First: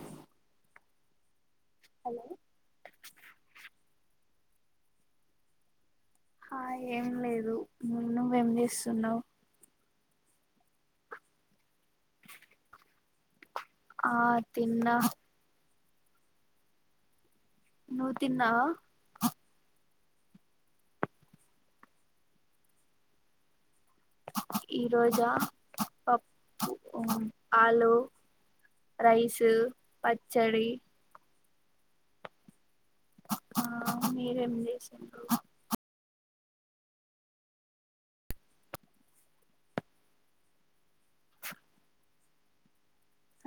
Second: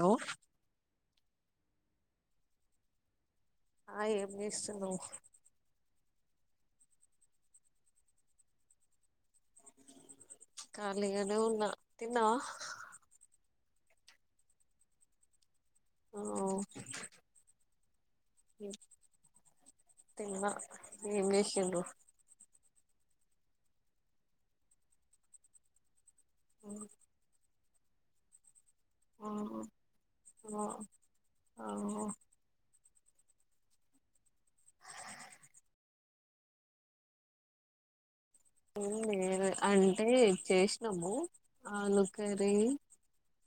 ఏవ హలో ఆ ఏం చేస్తున్నావ్ ఆ ఏం లేదు ను నువ్వేంచేస్తున్నావ్ కాలీగానే ఉన్నా తిన్నావా ఆ తిన్నా ఓ నూ తన్నా తన్న ఏం చేసినారు ఈ రోజా ఓ ఆలు ఆ రైస్ పచ్చడి అఓ ఆ మీరేం చేసిరు లేే అంటే చేసినాము ఆలు కర్రీ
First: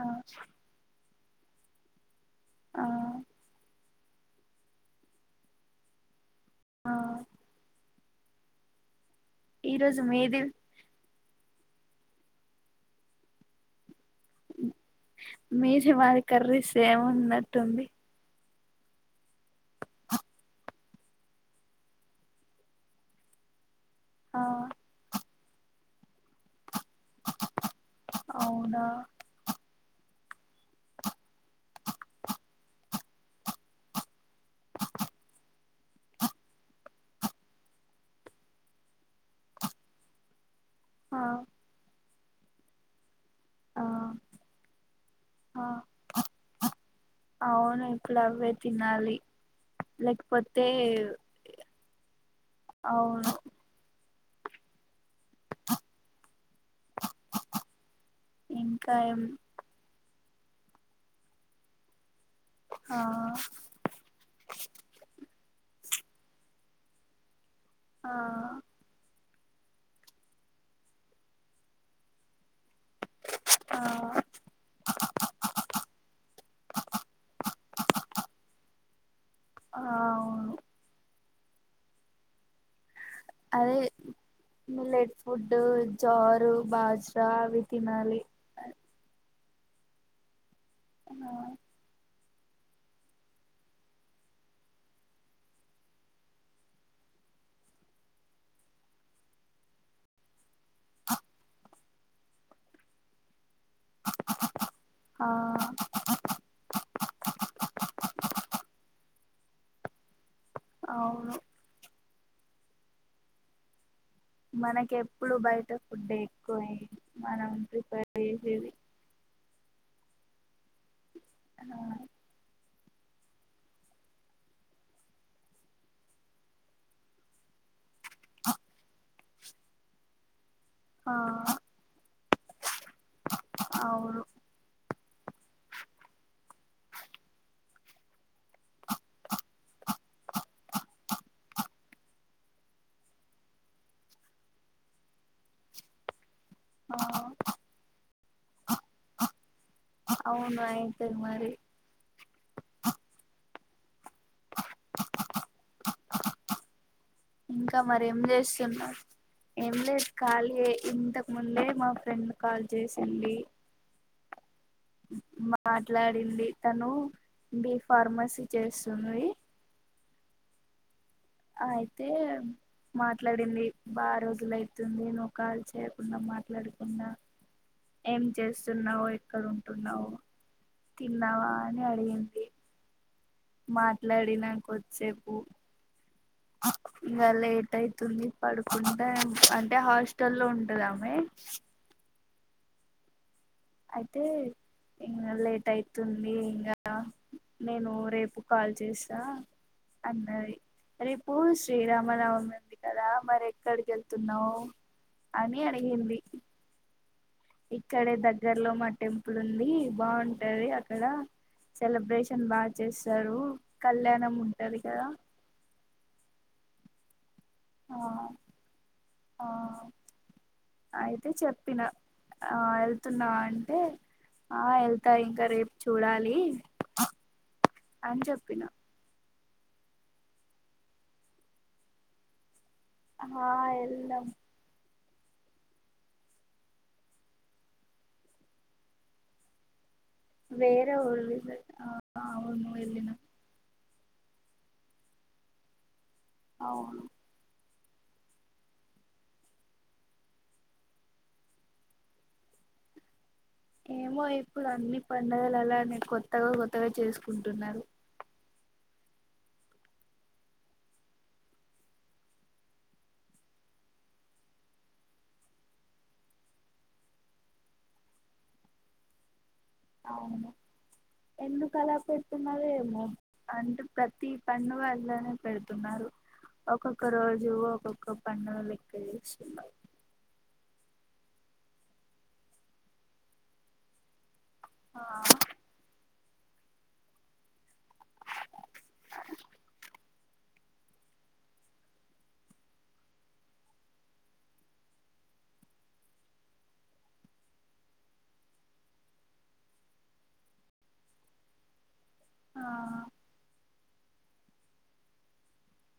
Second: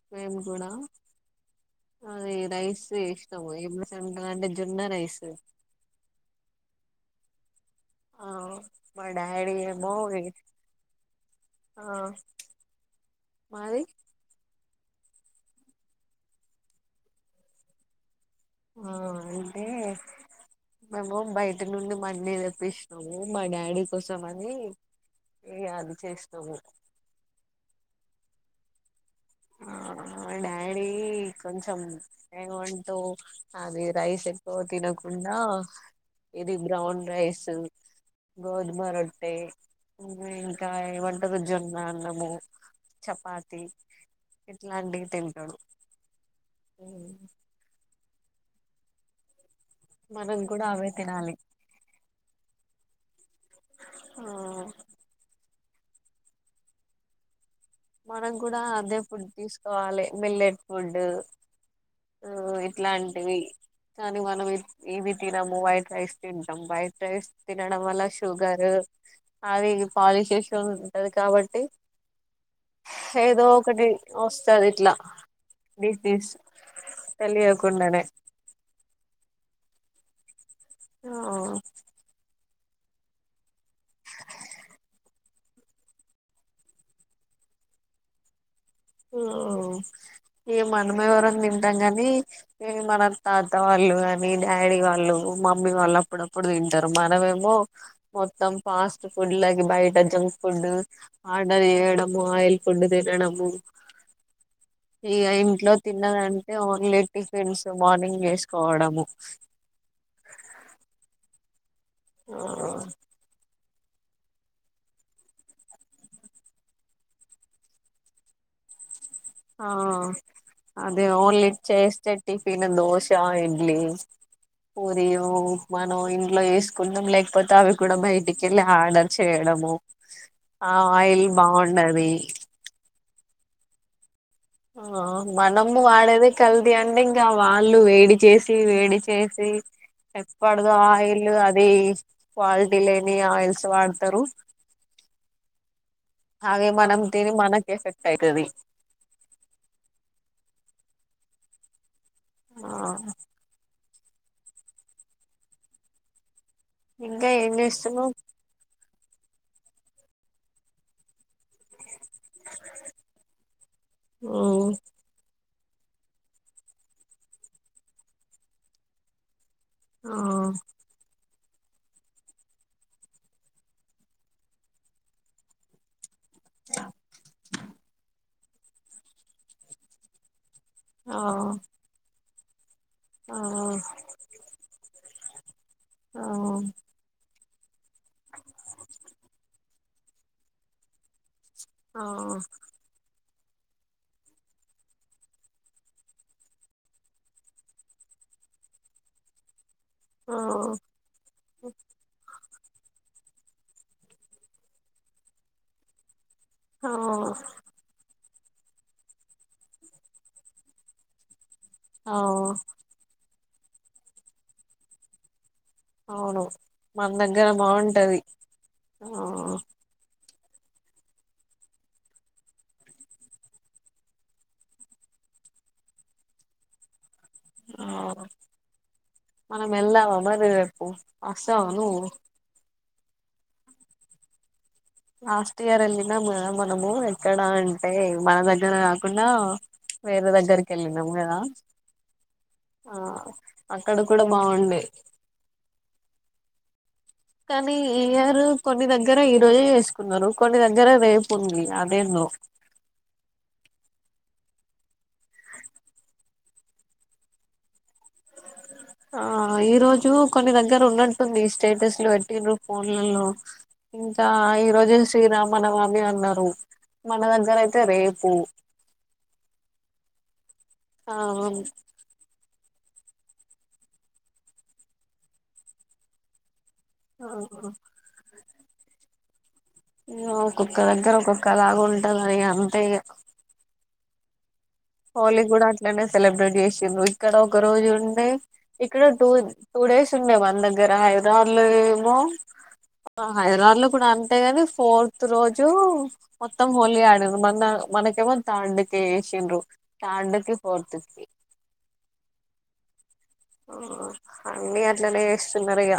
ఆ మేము కూడా అదే రైస్ ఆ ఇష్టం ఎ సంకటీ అంటే జోన్న రైస్. ఆ ఆవ్. మా డాడీ ఏమో ఈరోజు వేయి మీది ఆహ్ మాది. మీది మాది కర్రీ సేమ్ ఉన్నట్టుంది. ఆహ్ అంటే మేము బయట నుండి మండి తెప్పించినం మా డాడీకి కోసం ఆ అని. యా అది చేసినాము. అవునా. ఆ మా డాడీ కొంచెం ఏమంటూ అది రైస్ ఎక్కువ తినకుండా ఇది బ్రౌన్ రైస్ గోధుమ రొట్టె ఉమ్. కాయమ్మ ఆ ఏమంటారు జొన్న రొ. మో చపాతి. ఆ ఇట్లాంటివి తింటాడు. ఆ అవును అవే తినాలి. మనం కూడా లేక్పోతే అవే తినాలి అవును. ఆ మనం కూడా ఇంకా ఏం అదేఫుడ్ తీసుకోవాలే. Millet food. నువ్వు ఆ ఇట్లాంటివి కానీ మనం ఇప్ ఇవి తినము వాయిట్. రైస్ తింటం వైట్ రైస్. తినడం వల్ల ఆ షుగరు. అది ఇగ్ పాలిష్ జేషెది ఉంటది కాబట్టి. ఏదో ఒకటి ఆ వస్తది ఇట్లా డిసిస్ తెలియకుండనే. ఆహ్ అవును. ఆవ్. అదే మీల్లెట్ ఫుడ్డు జారు బాద్షా అవి తినాలి. ఓ ఇగ మనమేవరం తింటం గని. ఉమ్ మన తాత వాళ్ళు గాని డాడీ వాళ్ళు మమ్మీ వాళ్ళు అప్పుడప్పుడు తింటారు. మనమేమో మొత్తం ఫాస్ట్ ఫుడ్ లకి బయట జంక్ ఫుడ్ అర్డర్ చేయడం. మొ ఆయిల్ ఫుడ్డు తినడము. ఇగ ఆ ఇంట్లో తిన్నదంటే ఓన్లీ టిఫిన్స్ మార్నింగ్ చేసుకోవడము. అవును. ఆహ్. మనకెప్పుడు బయట ఫుడ్డె ఎక్కువ మనం ప్రిఫర్ చేసేది. ఆహ్ అద్ ఓన్లీ చేస్తే టిఫిన్ దోస్ షా ఇడ్లీ, పూరియొ, మనం ఇంట్లా జెసుకున్నాం లేకపోతే అవి. కూడా బయటికెల్లి ఆర్డర్. చేయడమో ఆ ఆయిల్ బావుండది అవును ఆ మనము వాడేది కల్తి అంటే ఇంకా వాళ్ళు వేడి చేసి వేడి చేసి ఎప్పడదో ఆయిల్ అది క్వాలిటీ లేని ఆయిల్స్ వాడతరు అవే ఆ మనం తిని మనకేఫ్ఫెక్ట్ తయికది అవును అయితది మరి ఆ ఏం ఇంకా చేస్తున్నావ్ మరేం జేస్తున్నరు ఏం లేదు ఖాళీఏ ఇంతకు ముందే మా ఫ్రెండ్ కాల్ చేసింది హు మాట్లాడింది తను బి ఫార్మసీ చేస్తుంది ఆ అయితే మాట్లాడింది బా రోజుల అవుతుంది నువ్వు కాల్ చేయకుండా మాట్లాడకుండా ఏం చేస్తున్నావు ఎక్కడ ఉంటున్నావు తిన్నావా అని అడిగింది ఆ మాట్లాడినా కొద్దిసేప్ ఓ ఆ ఆహ్ ఇవ్వలేర్ టైతుంది పడుకుంటే అంటే హాస్టల్ లో ఉంటదామే ఆఓ అయితే ఇంగ లేట్ అవుతుంది ఇంగ నేను రేపు కాల్ చేస్తా అన్నది ఆ రేపు శ్రీరామనవమి ఉంది కదా మరి ఎక్కడికి వెళ్తున్నావ్ అని అడిగింది ఆహ్ ఇక్కడే దగ్గర్లో మా టెంపుల్ ఉంది బాగుంటది అక్కడ ఆ సెలబ్రేషన్ బాగా చేస్తారు కళ్యాణం ఉంటది కదా అవును మంద గ్గర ఆ బాగుంటది ఆ అయితే చెప్పిన ఆ ఏల్తున్నావా అంటే ఆ ఏళ్తా ఇంకా రేపు చూడాలి ఆ అని చెప్పిన మనం వెళ్దామా మరి రేపు వస్తవ నువ్వు ఆ ఎల్ల్దం లాస్ట్ ఇయర్ ఏళ్ళినం గదా మనము ఎక్కడ అంటే మన దగ్గర కాకుండా వేరే దగ్గరికి వేరే వెళ్ళినాం కదా [unintelligible] ఆ అవును ఆ వెళ్లినం అక్కడ కూడా బాగుండే అవును కానీ ఈ ఇయరు కొన్ని దగ్గర ఈ రోజే చేసుకున్నారు కొన్ని దగ్గర రేపు ఉంది అదేందో ఏమో ఇప్పుడు అన్ని పండగలు అలానే కొత్తగా కొత్తగా చేసుకుంటున్నారు ఆ ఈరోజు కొన్ని దగ్గర ఉన్నట్టుంది స్టేటస్లు పెట్టిన్ర ఫోన్లలో ఇంకా ఈ రోజు శ్రీరామనవమి అన్నారు మన దగ్గర అయితే రేపు అవును ఆ ఎందుకు అలా పెట్తున్నదేమో అంటే ప్రతి పండుగ అలానే పెడుతున్నారు ఒక్కొక్క రోజు ఒక్కొక్క పడుగ లెక్క చేస్తున్నారు ఒక్కొక్క దగ్గర ఒక్కొక్కలాగా ఉంటంది అరి అంతే ఇక ఆ హోలీ గూడా అట్లనే సెలబ్రేట్ చేసిరు ఇక్కడ ఒక రోజు ఉండే ఇక్కడ టూ టూ డేస్ ఉండే మన దగ్గర హైదరాబాద్ లో ఏమో హైదరాబాద్ లో కూడా అంతేగాని ఫోర్త్ రోజు మొత్తం హోలీ ఆడి్ర మన మనకేమో థర్డ్ క వసిండ్రు తాడుకి పోర్తుకి ఆ అన్నీ అట్లనే చేస్తున్నారిక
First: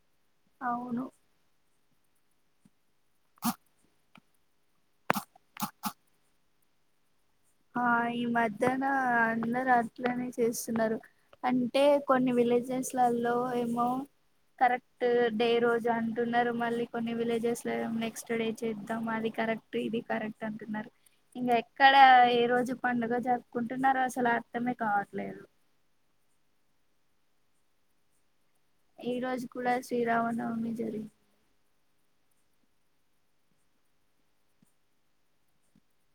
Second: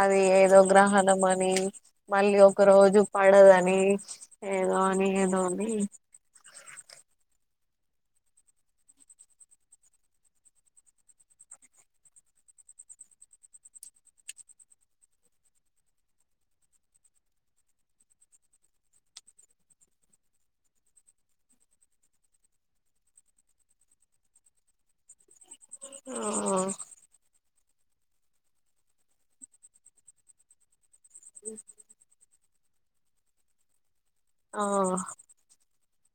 అది ఏదో అవును గ్రహణం అని మళ్ళీ ఒక రోజు పడదని ఏదోని ఏదోని ఆ ఈ మధ్యన అందరు అట్లనే చేస్తున్నారు అంటే కొన్ని విలేజెస్లలో ఏమో కరెక్ట్ డే రోజు అంటున్నారు మళ్ళీ కొన్ని విలేజెస్ లోనెక్స్ట్ డే చేద్దాం మళ్ళీ కరెక్ట్ ఇది కరెక్ట్ అంటున్నారు ఇంక ఎక్కడ ఈ రోజు పండుగ జరుపుకుంటున్నారు అసలు అర్థమే కావట్లేదు ఆ ఈ రోజు కూడా శ్రీరామనవమి జరిగింది అ ఆ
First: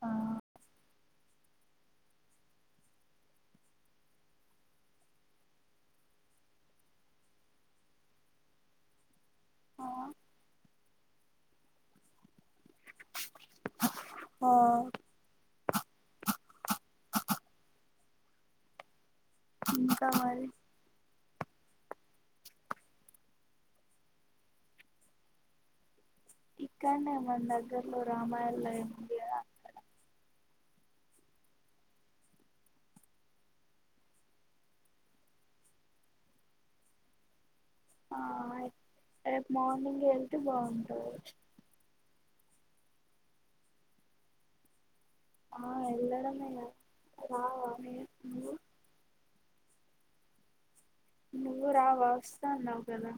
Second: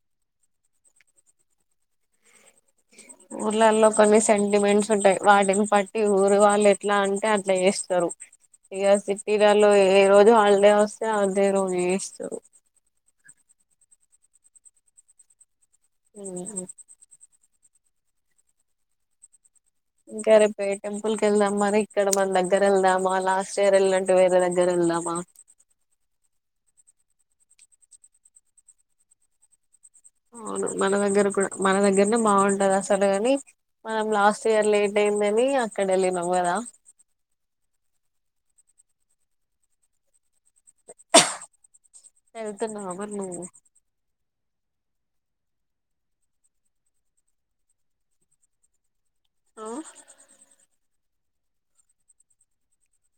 ఆ ఊర్లలో కొన్ని సెంటిమెంట్స్ ఉంటాయి వాటిని బట్టి ఊరు వాళ్ళు ఎట్లా అంటే అట్లా చేస్తారు ఇక సిటీలలో ఏ రోజు హాలిడే వస్తే అదే రోజు చేస్తారు ఆ ఉ ఇంకా గర మరి ప టెంపుల్ వెళ్దాం మరి ఇక్కడ మన దగ్గర వెళ్దామా లాస్ట్ ఇయర్ వెళ్ళినంటే వేరే దగ్గర వెళ్దామా ఇక్కనేే మన దగ్గర్లో రామాలయం ఉంది అక్కడ అవును మన దగ్గర కూడా మన దగ్గరనే బాగుంటది అసలుగాని మనం లాస్ట్ ఇయర్ లేట్ అయిందని అక్కడ వెళ్ళినాము కదా ఆ రేపు మార్నింగ్ వెళ్తే బాగుంటది వెళ్తున్నావా మరి నువ్వు ఆ ఎల్లడమేనా ఆఓ నువ్వు రావా వస్తన్నావ్ గదా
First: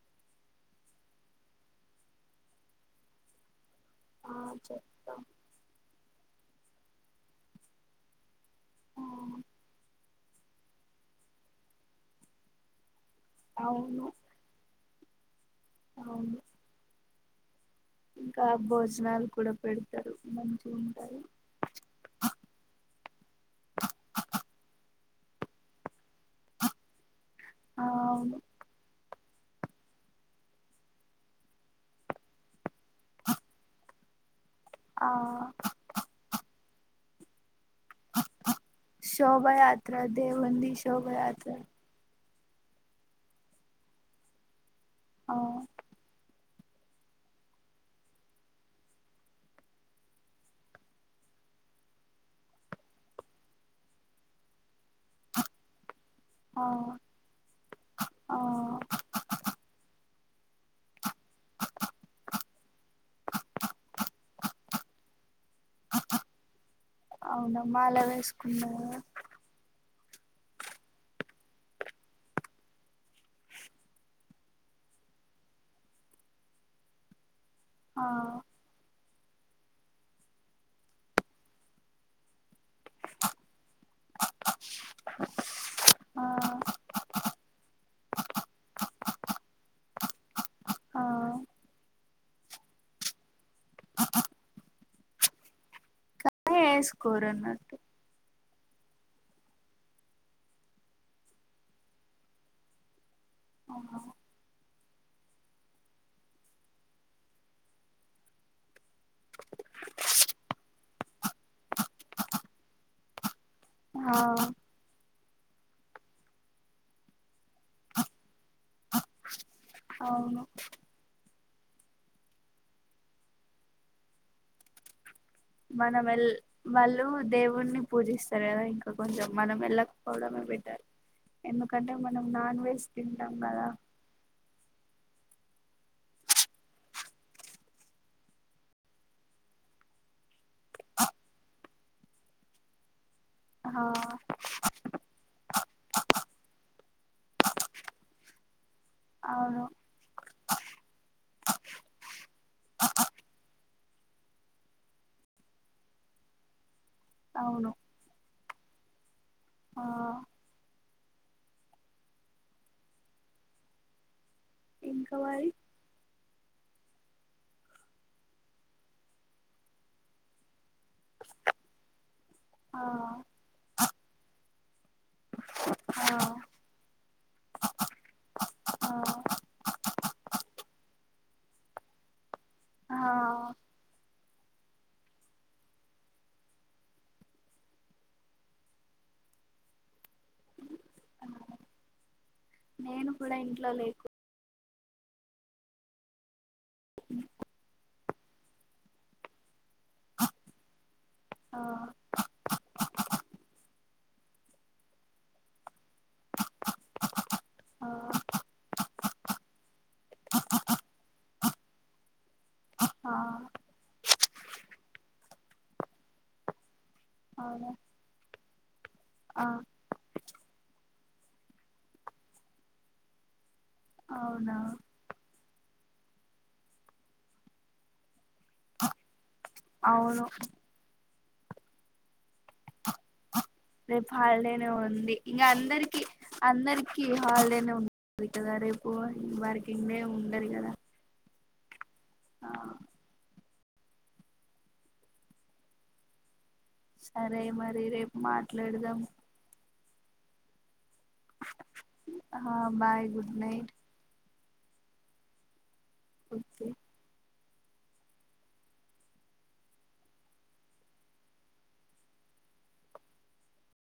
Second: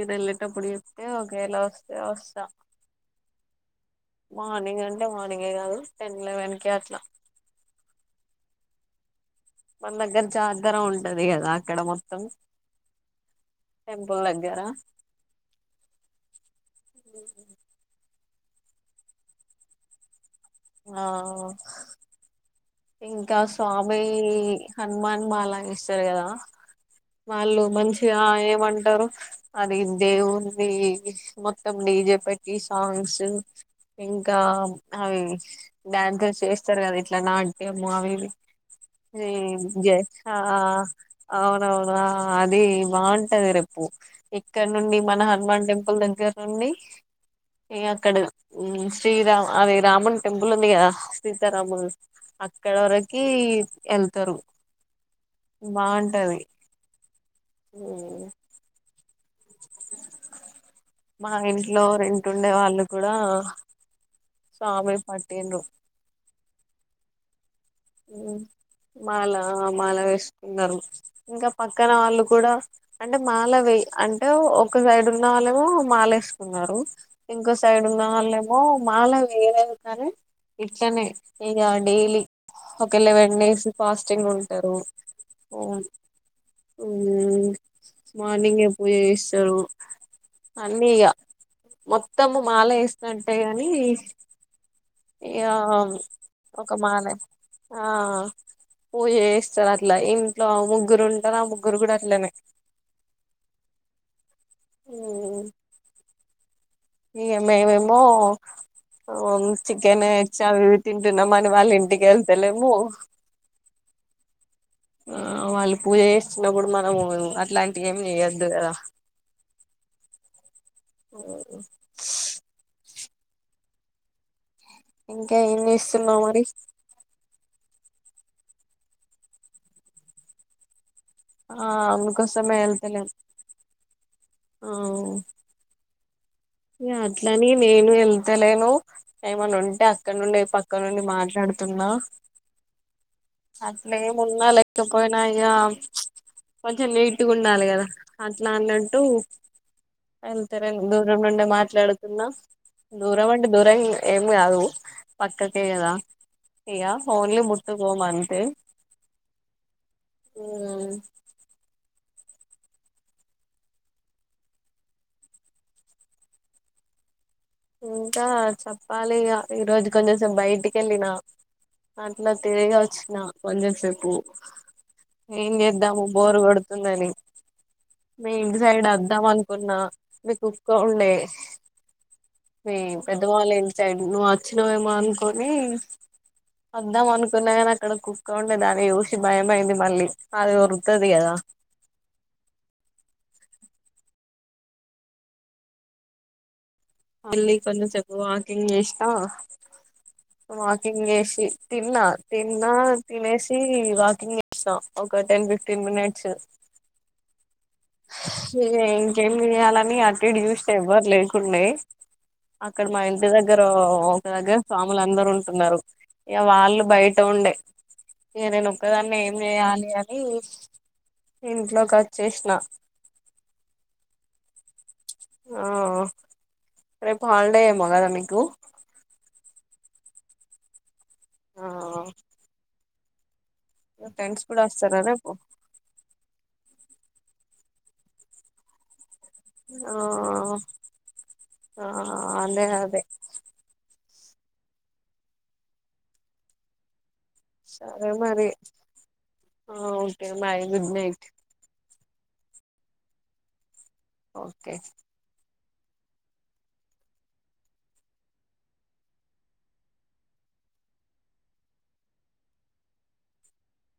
ఈడ ఎల్లేటప్పుడుచెప్తే ఒకేల వస్తే వస్తా ఆ మార్నింగ్ అంటే చెప్తా మార్నింగే కాదు టెన్ లెవెన్ కి అట్లా మ దగ్గర జాగర ఉంటది కదా అక్కడ మొత్తం అవును టెంపుల్ దగ్గర అవును ఉ ఇంకా భోజనాలు కూడా పెడతారు మంచిగా ఆ ఉంటాయి ఇంకా స్వామి హనుమాన్ బాలాష్ వారు కదా వాళ్ళు ఆ మంచిగా అవును ఏమంటారు అది దేవున్ది మొత్తం డీజే పెట్టి సాంగ్స్ ఇంకా, ఆ అవి డ్యాంకలు చేస్తారు కదా ఇట్ల్ ల నాట్ ట్యము అవి ఇవి శోభయాత్ర జేస్ ఆ దేవుంది ఆ శోభయాత్ర అవును అవును హ అదే బాగుంటది రెప్పు ఎ క్కడ నుండి మన ఆ హనుమాన్ టెంపుల్ దగ్గర్ నుండి ఇగ అక్కడ శ్రీరాం అది రామున్ టెంపుల్ ఉంది కదా సీతారాముల్. అక్కడ వరకి వెళ్తారు బాం టది ఆ మ్మ్ ఆ మా ఇంట్లో రెంటుండే వాళ్ళు కూడా స్వామి పట్టిన్రు అవునా మాల మ్మ్ వేసుకున్నారా మాల ఆ మాల వేస్ కున్నరు ఇంకా పక్కన వాళ్ళు కూడా అంటే మాలవే అంటే ఒక సైడ్ ఉన్న వాళ్ళమో మాలేసుకున్నారు. ఇంకో సైడ్ ఉన్న ఆ వాళ్ళేమో మాలేం ఏదవుతారే ఇట్లనే ఇక డైలీ ఒక లెవెన్ డేస్ ఫాస్టింగ్ ఉంటారు ఉమ్ మార్నింగే పూజ చేస్సరు, అన్నీ ఆ ఆ ఇగ మొ తమ్ము మాల వేస్తం టె కానీ ఇగాం ఒక మాలే వేసుకోరు అన్నట్టు ఆ పూజేస్తారు అట్లా ఇంట్లో ముగ్గురు ఉంటారు ఆ ముగ్గురు కూడా అట్లనే అవునా ఉమ్ ఇగ మేమేమో వం చికెన్ చావివి తింటున్నామని వాళ్ళ ఇంటికి వెళ్తలేము. హా ఆ వాళ్ళు పూజ చేస్తున్నప్పుడు మనము అట్లాంటివి ఏమి చేయద్ దుగదా అవును మ్ ఉ ఇంకా ఏం మనం చేస్తున్నావు వెల్ మరి వాళ్ళు దేవుణ్ణి పూజిస్తారు కదా ఇంకా కొంచెం మనం వెళ్ళకపోవడమే బెటర్ ఆ ఎందుకంటే మనం అందుకోసమే నాన్ వెజ్ వెళ్తలేం తింటాం కదా ఆ అట్లని నేను వెళ్తలేను ఏమనా ఉంటే అక్కడ నుండి పక్క నుండి మాట్లాడుతుందా ఆ అట్లే ఉన్నా లేకి పోయినా య్య కొ నీటుగా ఉండాలి కదా అట్లా అన్న టు అవును తరంగ నుండి మాట్లాడుతున్నా దూరం అంటే దూరం ఏం కాదు పక్కకే కదా ఇక ఓన్లీ అవును ముట్టుకోం అంతే ఆ అ ఇంకా మరి ఇంకా చెప్పాలి ఇగ ఈరోజు కొంచెంసపు బయటికి వెళ్ళిన నా తిరిగి ఆ వచ్చిన కొంచం సేపు పో ఏం చేద్దాము ఆ బోరు కొడుతుందని మీ ఇంటి సైడ్ ఆ వద్దాం అనుకున్నా మీకు కుక్క ఉండే మీ ఆ పెద్దఅమ్మ ఇంటి సైడ్ నువ్వు వచ్చినవేమో అనుకొని వద్దాం అనుకున్నా కాని అక్కడ కుక్క ఉండే దాన్ని చూసి భయమయింది మళ్ళీ అది దరుతుది కదా నేను కూడా ఇంట్లో లేకు మళ్ళీ కొంతసేపు వాకింగ్ చేసినా వాకింగ్ చేసి ఆ తిన్నా తిన్నా తినేసి వాకింగ్ చేస్తాం ఒక టెన్ ఫిఫ్టీన్ మినిట్స్ ఆ ఇంకేం చేయాలని అటు చూస్తే ఎవ్వరు లేకుండే అక్కడ మా ఆ ఇంటి దగ్గర ఒక దగ్గర స్వాములు అందరు ఉంటున్నారు ఇక వాళ్ళు బయట ఉండే అవునా ఇక నేను ఒక్కదాన్ని ఏం ఆ చేయాలి అని ఇంట్లోకి వచ్చేసిన అవునా ఆ రేపు హాలిడే ఏమో కదా మీకు అవును ఆ రేపు ఫ్రెండ్స్ కూడా హాడేనే వస్తారా ఉంది రేపు ఇంకా అందరికి అందరికి హాల్డేనే రేపు వర్కింగ్ డే ఉండదు ఆఓ కదా ఆ ఆ అదే అదే అరే మరి సరే రేపు మరి మాట్లాడదాం ఓకే బాయ్ గుడ్ నైట్ హ bye good night okay okay